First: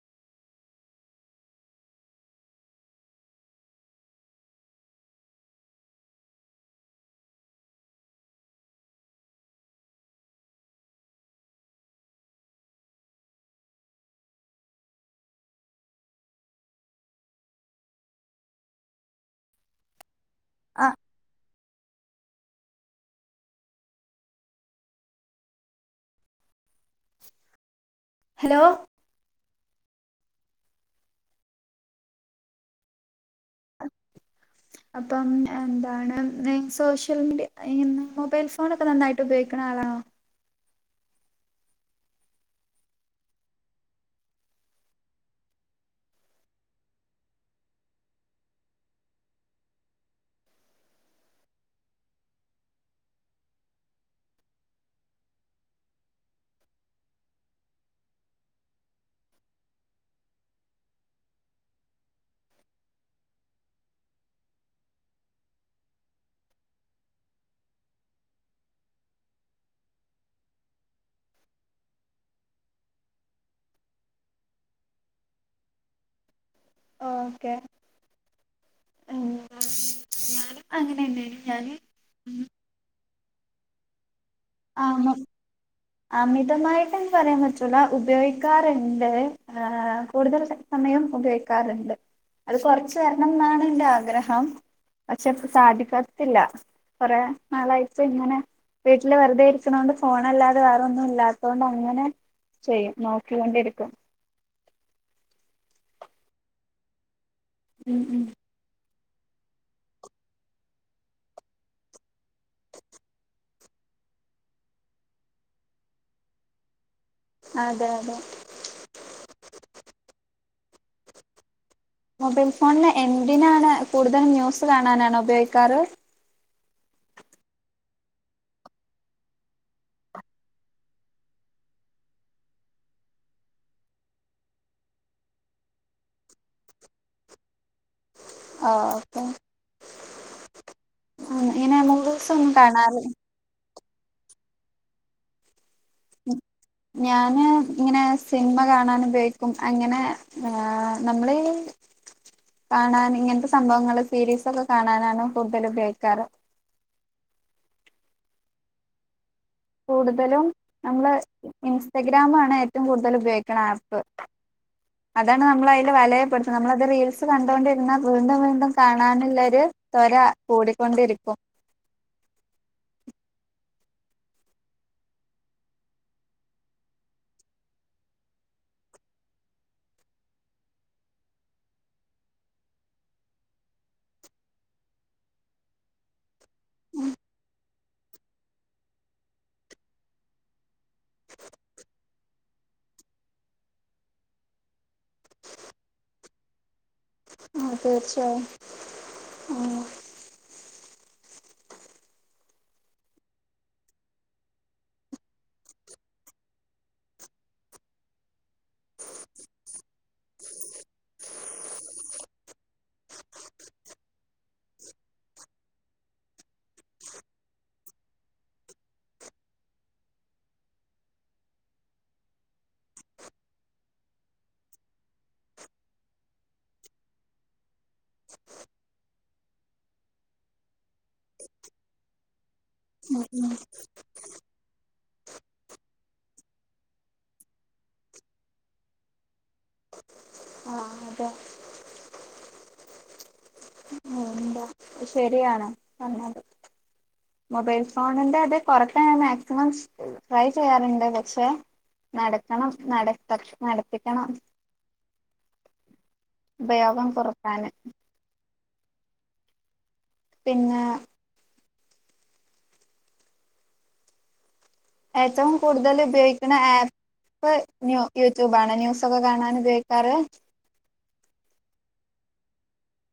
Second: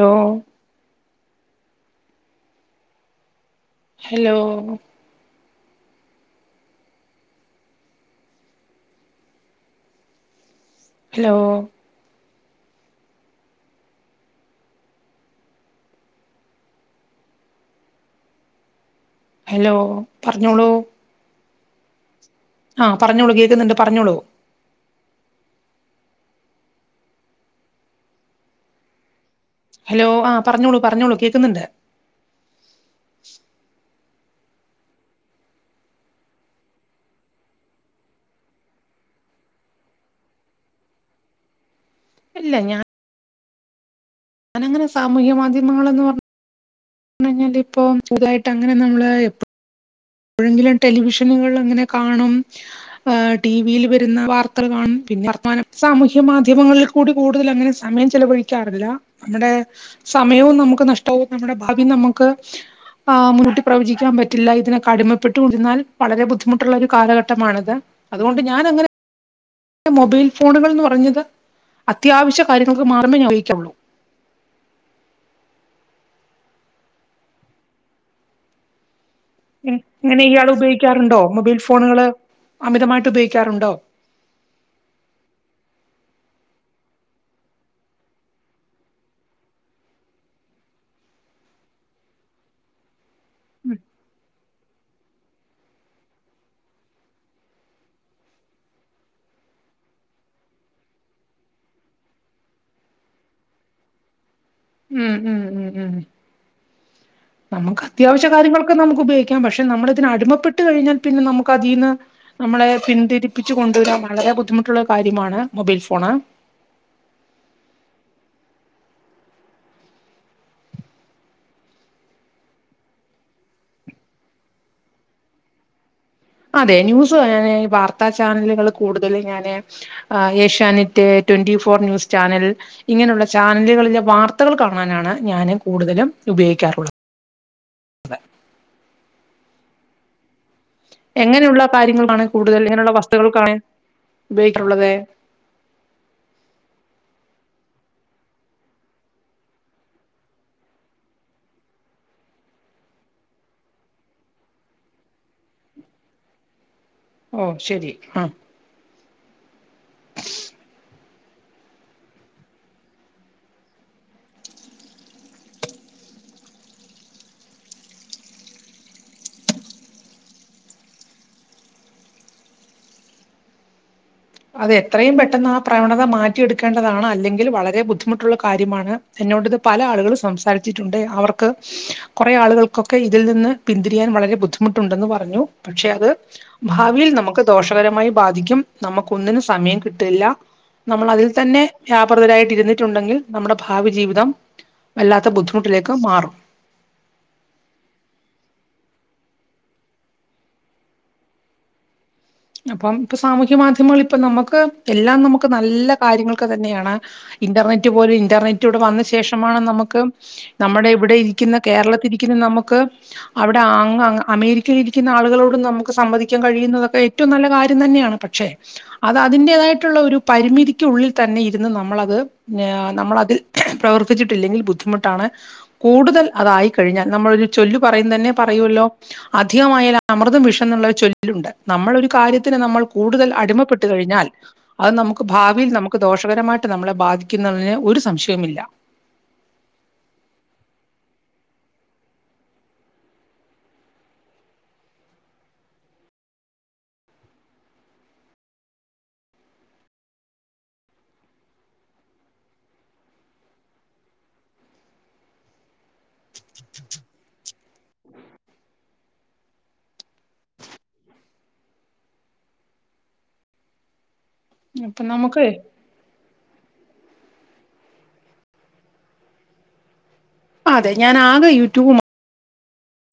Hello? Hello? Hello? Hello പറഞ്ഞോളൂ. ആ ആ പറഞ്ഞോളൂ കേക്കുന്നുണ്ട് പറഞ്ഞോളൂ. ഹലോ? ഹലോ ആ പറഞ്ഞോളൂ പറഞ്ഞോളൂ കേക്കുന്നുണ്ട്. അപ്പം എന്താണ് സോഷ്യൽ മീഡ മൊബൈൽ ഫോണൊക്കെ നന്നായിട്ട് ഉപയോഗിക്ക്ണ ആളാണോ? ഇല്ല ഞാൻ അങ്ങൻ എങ്ങനെ സാമൂഹ്യ മാധ്യമങ്ങള് ഒന്നും ഞ്ഞാൽ ഇപ്പ ചെറുതായിട്ട് അങ്ങനെ നമ്മള്. എപോയങ്കിലും ടെലിവിഷനുകളില് എങ്ങനെ കാണും. ടി വിയിൽ വരുന്ന വാർത്തകൾ കാണും. പിന്നെ വർത്തമാനം സാമൂഹ്യ മാധ്യമങ്ങളിൽ. കൂടി കൂടുതലങ്ങനെ സമയം ചെലവഴിക്കാറില്ല. അങ്ങനെ സമയവും നമുക്ക് നഷ്ടവും നമ്മുടെ ഭാവി നമുക്ക് ആ മുൻകൂട്ടി പ്രവചിക്കാൻ പറ്റില്ല. ഇതിനെ അടിമപ്പെട്ടുകൊണ്ടിരുന്നാൽ വളരെ ബുദ്ധിമുട്ടുള്ള ഒരു കാലഘട്ടമാണിത്. അതുകൊണ്ട്. ഞാനങ്ങനെ മൊബൈൽ ഫോണുകൾ എന്ന് പറഞ്ഞത്. അത്യാവശ്യ കാര്യങ്ങൾക്ക് മാത്രമേ ഞാൻ ഉപയോഗിക്കാറുള്ളു. ഓക്കെ ഉം ഇങ്ങനെ ഇയാൾ ഉപയോഗിക്കാറുണ്ടോ മൊബൈൽ ഞാന് ഫോണുകള് അമിതമായിട്ട് ഉപയോഗിക്കാറുണ്ടോ ആഹ് മൊ അമിതമായിട്ട്ന്ന് പറയാൻ പറ്റുല ഉപയോഗിക്കാറുണ്ട് ഏഹ് കൂടുതൽ ട സമയം ഉപയോഗിക്കാറുണ്ട് അത് കൊറച്ച് വരണംന്നാണ് എന്റെ ആഗ്രഹം അത് ചേലെപ്പം സാധിക്കത്തില്ല കുറേ നാളായിപ്പ ഇങ്ങനെ വീട്ടില് വെറുതെ ഇരിക്കണൊണ്ട് ഫോണല്ലാത് വേറൊന്നും ഇല്ലാത്തോണ്ട് അങ്ങനെ ചെയ്യും നോക്കികൊണ്ടിരിക്കും ഉം ഉം ഉം ഉം നമുക്ക് ഉം ഉം അത്യാവശ്യ കാര്യങ്ങളൊക്കെ നമുക്ക് ഉപയോഗിക്കാം പക്ഷെ നമ്മളതിന് അടിമപ്പെട്ട് കഴിഞ്ഞാൽ പിന്നെ നമുക്കതീന്ന് നമ്മളെ പിന്തിരിപ്പിച്ച്ച് കൊണ്ടുവരാൻ വളരെ ബുദ്ധിമുട്ടുള്ള കാര്യമാണ് മൊബൈൽ ഫോണ് അതെ അതെ മൊബൈൽ ഫോണില് എന്തിനാണ് കൂടുതലും ന്യൂസ് കാണാനാണോ ഉപയോഗിക്കാറ് അതെ ന്യൂസ് ഞാന് ഈ വാർത്താ ചാനലുകൾ കൂടുതലും ഞാന് Asianet twenty four news channel ഇങ്ങനെയുള്ള ചാനലുകളിലെ വാർത്തകൾ കാണാനാണ് ഞാന് കൂടുതലും ഉപയോഗിക്കാറുള്ള ആഹ് ഓക്കെ എങ്ങനെയുള്ള ഇങ്ങനെ കാര്യങ്ങളാണ് മൂവീസ് ഒന്നും കൂടുതൽ എങ്ങനെയുള്ള കാണാറ് വസ്തുക്കൾക്കാണ് ഉപയോഗിക്കുള്ളത് [inaudible] ഞാന് ഇങ്ങനെ സിനിമ കാണാൻ ഉപയോഗിക്കും അങ്ങനെ നമ്മള് കാണാൻ ഇങ്ങനത്തെ സംഭവങ്ങള് സീരീസൊക്കെ കാണാനാണ് കൂടുതൽ ഉപയോഗിക്കാറ് ഓഹ് ശെരി ആഹ് കൂടുതലും നമ്മള് ഇൻസ്റ്റഗ്രാമാണ് ഏറ്റവും കൂടുതല് ഉപയോഗിക്കണ ആപ്പ് അതാണ് നമ്മൾ അതില് വലയപ്പെടുത്തുന്നത് നമ്മളത് റീൽസ് കണ്ടൊണ്ടിരുന്നാ വീണ്ടും വീണ്ടും കാണാനുള്ളൊരു ത്വര കൂടിക്കൊണ്ടിരിക്കും അത് എത്രയും പെട്ടെന്ന് ആ പ്രവണത മാറ്റിയെടുക്കേണ്ടതാണ് അല്ലെങ്കിൽ വളരെ ബുദ്ധിമുട്ടുള്ള കാര്യമാണ് എന്നോടിത് പല ആളുകളും സംസാരിച്ചിട്ടുണ്ട് അവർക്ക് കുറെ ആളുകൾക്കൊക്കെ ഇതിൽ നിന്ന് പിന്തിരിയാൻ വളരെ ബുദ്ധിമുട്ടുണ്ടെന്ന് പറഞ്ഞു പക്ഷെ അത് ഭാവിയിൽ നമുക്ക് ദോഷകരമായി ബാധിക്കും നമുക്ക് ഒന്നിനും സമയം കിട്ടില്ല നമ്മളതിൽ തന്നെ വ്യാപൃതരായിട്ടിരുന്നി റ്റുണ്ടെങ്കിൽ നമ്മുടെ ഭാവി ജീവിതം വല്ലാത്ത ബുദ്ധിമുട്ടിലേക്ക് മാറും ആഹ് തീർച്ചയായും ആഹ് അപ്പം ഇപ്പൊ സാമൂഹ്യ മാധ്യമങ്ങ ഇപ്പ നമുക്ക് എല്ലാം നമുക്ക് നല്ല കാര്യങ്ങൾക്കു തന്നെയാണ് ഇന്റർനെറ്റ് പോലും ഇന്റർനെറ്റ് ഇവിടെ വന്ന ശേഷമാണ് നമുക്ക് നമ്മുടെ ഇവിടെയി രിക്കുന്ന കേരളത്തിലിരിക്കുന്ന നമ്മക്ക് അവിടെ അങ്ങ് അമേരിക്കയിലിരിക്കുന്ന ആളുകളോട് നമുക്ക് സംവാദിക്കാൻ കഴിയുന്നതൊക്കെ ഏറ്റവും നല്ല കാര്യം തന്നെയാണ് പക്ഷേ അത് അതിന്റേതായിട്ടുള്ള ഒരു പരിമിതിക്കുള്ളിൽ തന്നെ ഇരുന്ന് നമ്മളത് നമ്മളതിൽ പ്രവർത്തിച്ചിട്ടില്ലെങ്കിൽ ബുദ്ധിമുട്ടാണ് കൂടുതൽ അതായി കഴിഞ്ഞാൽ നമ്മളൊരു ചൊല്ലു പറയുന്ന തന്നെ പറയൂല്ലോ അധികമായാൽ അമൃതും വിഷം എന്നുള്ളൊരു ചൊല്ലുണ്ട്. നമ്മളൊരു കാര്യത്തിന് നമ്മൾ കൂടുതൽ അടിമപ്പെട്ടു കഴിഞ്ഞാൽ അത് നമുക്ക് ഭാവിയിൽ നമുക്ക് ദോഷകരമായിട്ട് നമ്മളെ ബാധിക്കുന്നതിന് ഒരു സംശയമില്ല. ആഹ് അതെ. എന്താ ശരിയാണ് പറഞ്ഞത്. മൊബൈൽ ഫോണിന്റെ അത് കൊറക്കാൻ ഞാൻ മാക്സിമം ട്രൈ ചെയ്യാറുണ്ട്. പക്ഷേ നടക്കണം നട തക് നടപ്പിക്കണം. ഉപയോഗം കൊറക്കാന്. പിന്നാ അപ്പൊ നമുക്ക് ഏറ്റവും കൂടുതല് ഉപയോഗിക്കുന്ന ആപ്പ്? ക്ക് ന്യൂ യൂട്യൂബാണോ ന്യൂസൊക്കെ കാണാൻ ഉപയോഗിക്കാറ് അതെ ഞാൻ ആകെ യൂട്യൂബ് മാ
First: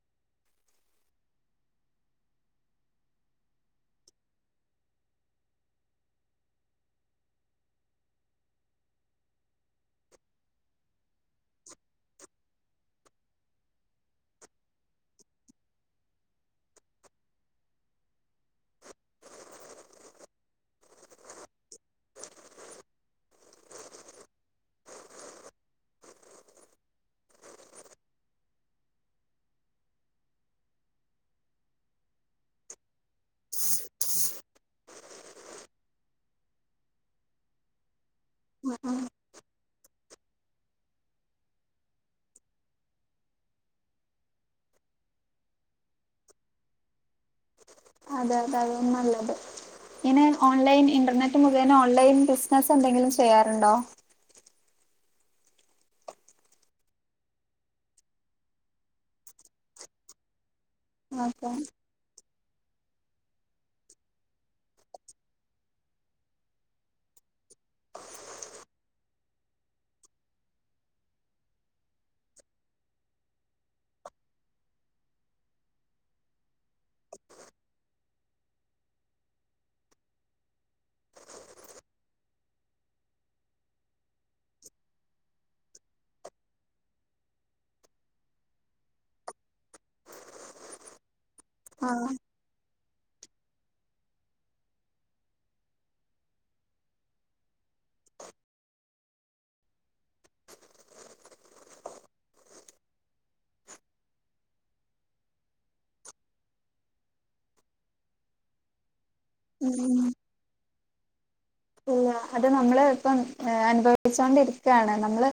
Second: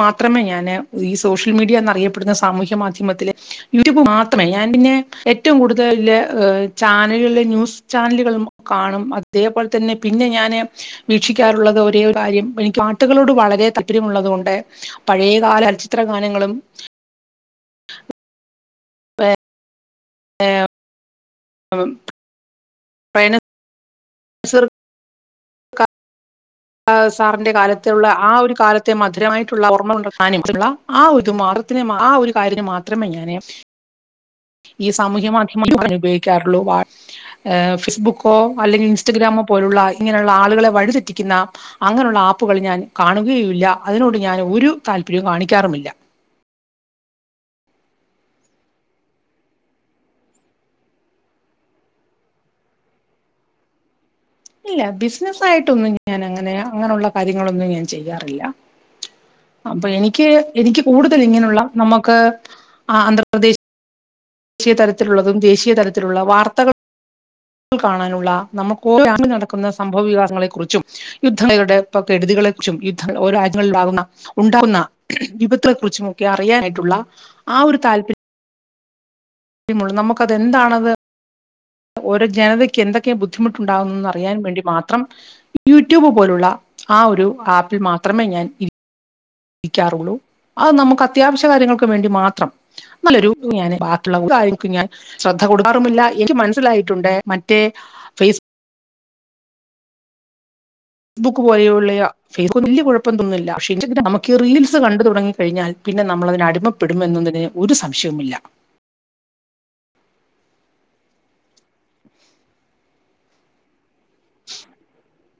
മാത്രമേ ഞാന് ഈ സോഷ്യൽ മീഡിയ എന്നറിയപ്പെടുന്ന സാമൂഹ്യ മാധ്യമത്തില് യൂട്യൂബ് മാത്രമല്ല ഞാൻ പിന്നെ ഏറ്റവും കൂടുതല് ചാനലുകളെ ന്യൂസ് ചാനലുകളും കാണും അതേപോൽ തന്നെ പിന്നെ ഞാന് വീക്ഷിക്കാറുള്ളത് ഒരേ ഒര് കാര്യം എനിക്ക് പാട്ടുകളോട് വളരെ താപര്യമുള്ളതോണ്ട് പഴേ കാല ചലച്ചിത്ര ഗാനങ്ങളും ഏ ഏം ഉം പൈന് സ്ർ ക ആ സാറിന്റെ കാലത്തുള്ള ആ ഒരു കാലത്തെ മധുരമായിട്ടുള്ള ഓർമ കൊണ്ട് അവസാനിച്ചിട്ടുള്ള ആ ഒരു മാർത്തിന് ആ ഒരു കാര്യത്തിനു മാത്രമേ ഞാന് ഈ സാമൂഹ്യ മാധ്യമങ്ങളെ ഉപയോഗിക്കാറുള്ളു ആ ഫേസ്ബുക്കോ അല്ലെങ്കി ഇൻ ഇൻസ്റ്റഗ്രാമോ പോലുള്ള ഇങ്ങനുള്ള ആളുകളെ വഴിതെറ്റിക്കുന്ന അങ്ങനുള്ള ആപ്പുകൾ ഞാൻ കാണുകയേ ഇല്ല അതിനോട് ഞാൻ ഒരു താല്പരൃം കാണിക്കാറുമില്ല. അതെ അത അതാ നല്ലത്. പിന്നെ ഓൺലൈൻ ഇന്റർനെറ്റ് മുഖേന ഓൺലൈൻ ബിസിനസ്സ് എന്തെങ്കിലും ചെയ്യാറുണ്ടോ? ഇല്ല ബിസിനസ് ആയിട്ടൊന്നും ഞാൻ അങ്ങനെ അങ്ങനുള്ള കാര്യങ്ങളൊന്നും ഞാൻ ചെയ്യാറില്ല. അപ്പ എനിക്ക് എനിക്ക് കൂടുതൽ ഓക്കെ ഇങ്ങനുള്ള നമക്ക് ആന്ധ്രാപ്രദേശ്- ദേശീയ തരത്തിലുള്ളതും ദേശീയ തലത്തിലുള്ള വാർത്തകൾ കാണാനുള്ള നമുക്ക് [inaudible] നടക്കുന്ന സംഭവ വികാസങ്ങളെ കുറിച്ചും യുദ്ധങ്ങളുടെ ഇപ്പ കരുതികളെ കുറിച്ചും യുദ്ധങ്ങൾ ഓരൊ രാജ്യങ്ങളിലുണ്ടാകുന്ന ഉണ്ടാവുന്ന വിപത്ത് കുറച്ച്മൊക്കെ അറിയാനായിട്ടുള്ള ആ ഒരു താല്പര്യം ഉള്ളു നമുക്കത് എന്താണത് ഓരോ ജനതക്ക് എന്തൊക്കെ ബുദ്ധിമുട്ടുണ്ടാകുന്നന്ന് അറിയാൻ വേണ്ടി മാത്രം യൂട്യൂബ് പോലുള്ള ആ ഒരു ആപ്പിൽ മാത്രമേ ഞാൻ ഇരി ഇരിക്കാറുള്ളൂ അത് നമുക്ക് അത്യാവശ്യ കാര്യങ്ങൾക്ക് ആഹ് വേണ്ടി മാത്രം. നല്ലൊരു ഞാന് ആട്ട്ള്ള ഒരാൾക്കും ഞാൻ ശ്രദ്ധ കൊടുക്കാറുമില്ല. എനിക്ക് മനസ്സിലായിട്ടുണ്ട് മറ്റേ ഫേസ് ബുക്ക് പോലെയുള്ളയ ഫേസ്ബുക്ക്‌ വലൃ കുഴപ്പൊന്നുല്ല പക്ഷേ നമുക്ക് റീൽസ് കണ്ടു തുടങ്ങി കഴിഞ്ഞാൽ പിന്നെ നമ്മളതിന് അടിമ പെടുമെന്നതിന് ഒരു സംശയവുമില്ല. ഉം ഇല്ല. അത് നമ്മള് ഇപ്പം അനുഭവിച്ചോണ്ടിരിക്കാണ് നമ്മള്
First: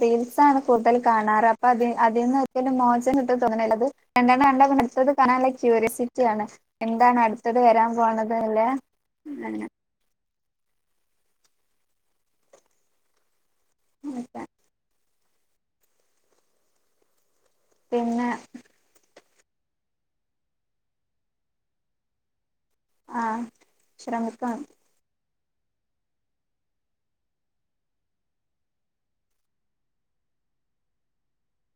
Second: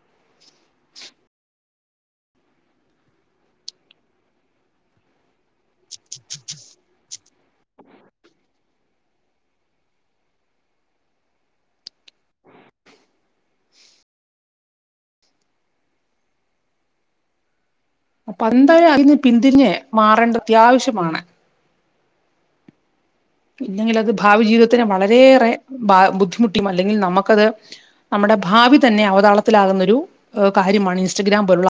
റീൽസാണ് കൂടുതൽ കാണാറ്. അപ്പൊ അതി അതീന്ന് ഒരിക്കലും മോചനം കിട്ടും തോന്നണില്ല അത് രണ്ടെണ്ണം കണ്ടാ പിന്നെ അടുത്തത് കാണന്ള്ള ക്യൂരിയോസിറ്റി ആണ്. എന്താണ്‌ അടുത്തത് വെരാൻ പോണത് എന്ന്ള്ളെ [unintelligible] [unintelligible] പിന്നെ അപ്പന്തായാലും അതിന്ന് പിന്തിരിഞ്ഞ് മാറെണ്ടെ അത്യാവശ്യമാണ്. ആഹ് ഇല്ലെങ്കിലത് ഭാവി ശ്രമിക്കാം ജീവിതത്തിന് വളരെയേറെ ബ ബുദ്ധിമുട്ടിയും അല്ലെങ്കിൽ നമ്മക്കത്. നമ്മടെ ഭാവി തന്നെ അവതാളത്തിലാകുന്നൊരു കാര്യമാണ്. ഇൻസ്റ്റഗ്രാം പോലുള്ള.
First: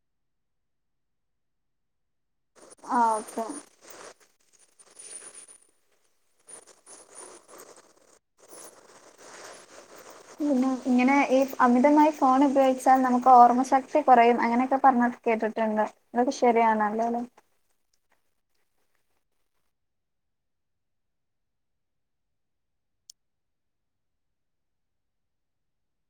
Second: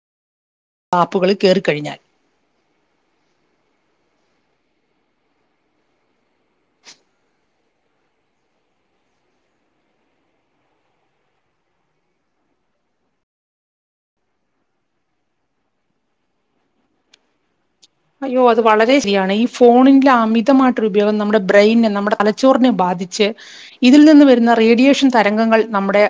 ആപ്പുകളിൽ കേറിക്കഴിഞ്ഞാൽ ആഹ് ഓക്കെ. പിന്നെ ഇങ്ങനെ ഈ അമിതമായി ഫോൺ ഉപയോഗിച്ചാൽ നമ്മുക്ക് ഓർമ്മ ശക്തി കൊറെയും അങ്ങനെയെക്കെ പറഞ്ഞ. കേട്ടിട്ടുണ്ട്. ഇതൊക്കെ ശെരിയാണല്ലൊലെ. അയ്യോ അത് വളരെ ശരിയാണ്. ഈ ഫോണിന്റെ അമിതമായിട്ടൊരു ഉപയോഗം നമ്മെടെ ബ്രെയിനെ നമ്മടെ തലച്ചോറിനെ ബാധിച്ച്. ഇതിൽ നിന്ന് വെരുന്ന റേഡിയേഷൻ തരംഗങ്ങൾ നമ്മെടെ.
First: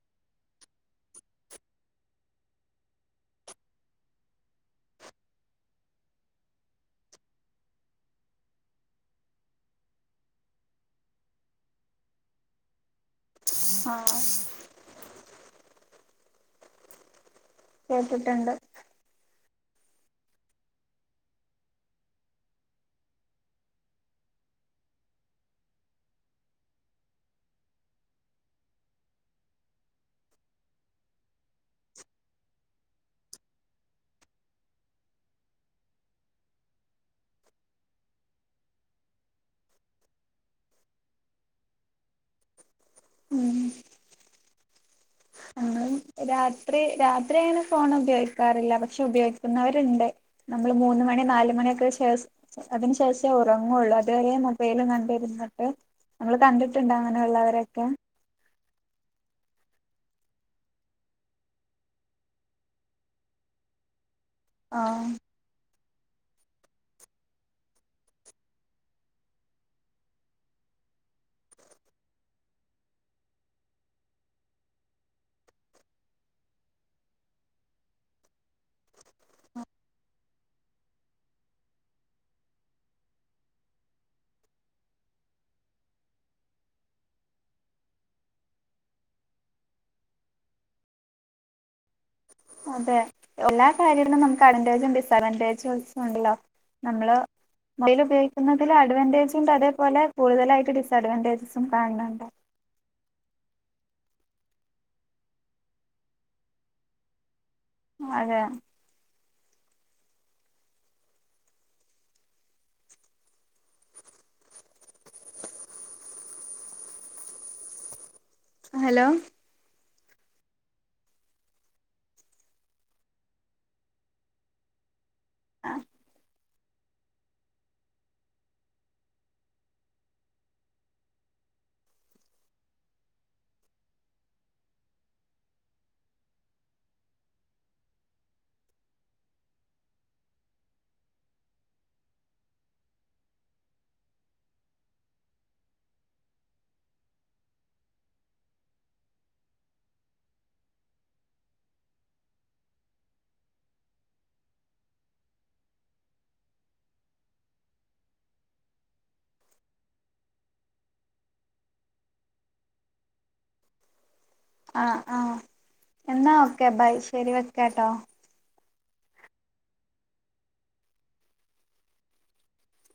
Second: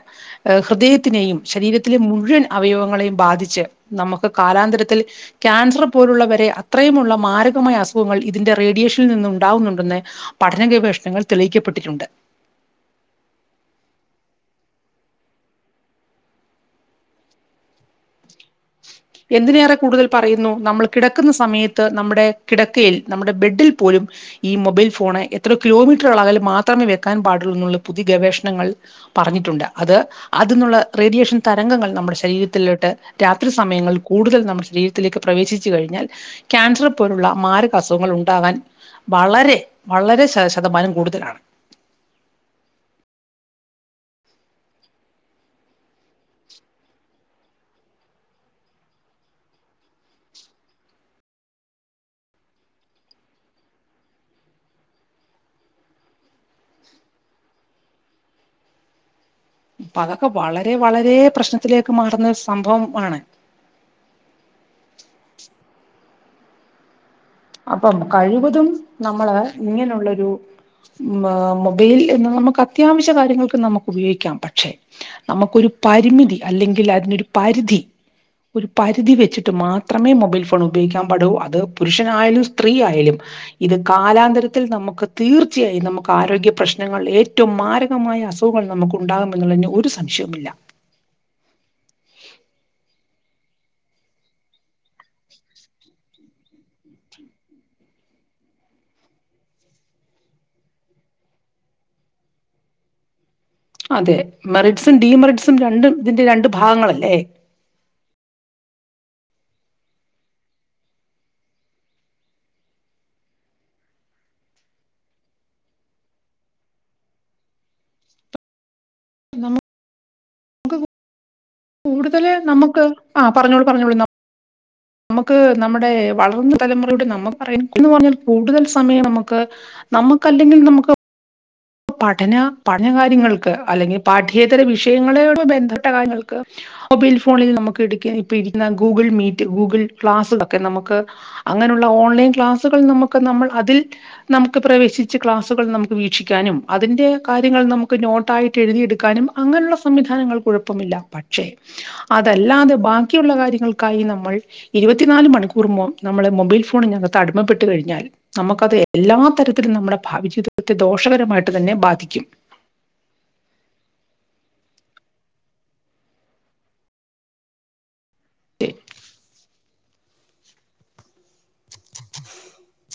ഏഹ് ഹൃദയത്തിനെയും ശരീരത്തിലെ മുഴുവൻ അവയവങ്ങളെയും ബാധിച്ച്. നമ്മെക്ക് കാലാന്തരത്തിൽ ക്യാൻസർ പോലുള്ളവരെ അത്രെയുമുള്ള മാരകമായ അസുഖങ്ങൾ, ഇതിന്റെ റേഡിയേഷനിൽ നിന്ന് ഉണ്ടാകുന്നുണ്ടെന്ന്. പഠന ഗവേഷണങ്ങൾ തെളിയിക്കപ്പെട്ടിട്ടുണ്ട്. ആഹ് കേട്ടിട്ടൊണ്ട്. എന്തിനേറെ കൂടുതൽ പറയുന്നു. നമ്മൾ കിടക്ക്ന്ന സമയത്ത് നമ്മെടെ കിടക്കയിൽ നമ്മെടെ ബെഡിൽ പോലും. ഈ മൊബൈൽ ഫോണ് എത്രാേ കിലോമീറ്റർ അകലം മാത്രമേ വെക്കാൻ പാടൊള്ളൂന്നുള്ള പുതിയ ഗവേഷണങ്ങൾ. പറഞ്ഞിട്ടുണ്ട്. അത് അതിന്നുള്ള റേഡിയേഷൻ തരംഗങ്ങൾ നമ്മുടെ ശരീരത്തിലോട്ട് രാത്രി. സമയങ്ങൾ കൂടുതൽ നമ്മുടെ ശരീരത്തിലേക്ക് പ്രവേശിച്ചു കഴിഞ്ഞാൽ. ക്യാൻസർ പോലുള്ള മാരക് അസുഖങ്ങൾ ഉണ്ടാവാൻ. വളരെ വളരെ ശ ശതമാനം കൂടുതലാണ്. ഉം ഞങ്ങളും രാത്രി രാത്രി അങ്ങനെ ഫോണ് ഉപയോഗിക്കാറില്ല. പക്ഷെ ഉപയോഗിക്കുന്നവര്ണ്ട്. നമ്മള് മൂന്ന് മണി നാല് മണിയൊക്കെ ശേസ് അതിന് ശേഷേ ഒറങ്ങുള്ളു. അതുവരെ മൊബൈലും കണ്ടിരുന്നിട്ട്. അങ്ങള് കണ്ടിട്ടുണ്ട് അങ്ങനെയുള്ളവരെയെക്കെ? അപ്പ അതൊക്കെ വളരെ വളരെ പ്രശ്നത്തിലേക്ക് മാറുന്ന രു സംഭവം ആണ്. ആഹ് അപ്പം കഴിവതും നമ്മെള് ഇങ്ങനെ ഉള്ളൊരു. ഉം മൊബൈല് എന്ന് നമുക്ക് അത്യാവശ്യ കാര്യങ്ങൾക്ക് നമുക്ക് ഉപയോഗിക്കാം. പക്ഷെ നമുക്കൊരു പരിമിതി അല്ലെങ്കിൽ അതിനൊരു പരിധി ഒരു പരിധി വെച്ചിട്ട് മാത്രമേ മൊബൈൽ ഫോൺ ഉപയോഗിക്കാൻ പാടു. അത് പുരുഷൻ ആയാലും സ്ത്രീ ആയാലും ഇത് കാലാന്തരത്തിൽ നമ്മക്ക് തീർച്ചയായും നമക്ക് ആരോഗ്യ പ്രശ്നങ്ങൾ ഏറ്റവും മാരകമായ അസു ഖങ്ങൾ നമുക്കുണ്ടാകുമെന്നുള്ളതിന് ഒരു സംശയവും ഇല്ല. അതെ എല്ലാ കാര്യങ്ങളിലും നമുക്ക് അഡ്വന്റേജ് സയഡ്വന്റേജും ഒണ്ടല്ലോ. നമ്മെള്. മൊബൈൽ ഉപയോഗിക്കുന്നതില് അഡ്വവൻറ്റേജും ഇണ്ട്. അതേപോലെ കൂടുതലായിട്ട് ഡിസ്ഡ്വാന്റേജസും കാണ് ണൊണ്ട്. അതെ മെറിറ്റ്സും ഡീമെറിറ്റ്സും രണ്ടും ഇതിന്റെ രണ്ട് ഭാഗങ്ങളല്ലെ. അതെ ഹലൊ. എന്തണ്. കൂടുതല് നമുക്ക് ആ പറഞ്ഞോളൂ പറഞ്ഞോളൂ നമുക്ക് നമ്മുടെ വളർന്ന് തലമുറയോട് നമ്മക്ക് പറയാൻ കൂടുതൽ സമയം നമുക്ക് നമുക്കല്ലെങ്കിൽ നമുക്ക് പഠന പഠന കാര്യങ്ങൾക്ക് അല്ലെങ്കിൽ പാഠ്യേതര വിഷയങ്ങളോട് ബന്ധപ്പെട്ട കാര്യങ്ങൾക്ക് മൊബൈൽ ഫോണിൽ നമുക്ക് എടുക്ക ഇപ്പയിരുന്നാൽ ഗൂഗിൾ മീറ്റ് ഗൂഗിൾ ക്ലാസുകളൊക്കെ നമ്മക്ക് അങ്ങനെയുള്ള ഓൺലൈൻ ക്ലാസുകൾ നമ്മക്ക് നമ്മൾ അതിൽ നമ്മക്ക് പ്രവേശിച്ച് ക്ലാസുകൾ നമ്മക്ക് വീക്ഷിക്ക് നും അതിന്റെ കാര്യങ്ങൾ നമുക്ക് നോട്ടായിട്ട് എഴുതിയെടുക്കാനും അങ്ങനെയുള്ള സംവിധാനങ്ങൾക്ക് കുഴപ്പമില്ല പക്ഷെ അതല്ലാതെ ബാക്കിയുള്ള കാര്യങ്ങൾക്കായി നമ്മൾ ഇരുപത്തിനാല് മണിക്കൂർ മു നമ്മള് മൊബൈൽ ഫോണിനകത്ത് അടമപ്പെട്ട് കഴിഞ്ഞാൽ നമുക്കത് എല്ലാ തരത്തിലും നമ്മുടെ ഭാവിജീവിതത്തെ ദോഷകരമായിട്ട് തന്നെ ബാധിക്കും ആഹ് ആഹ് എന്നാ ഓക്കെ ബൈ ശരി വെക്കട്ടോ [unintelligible] [unintelligible]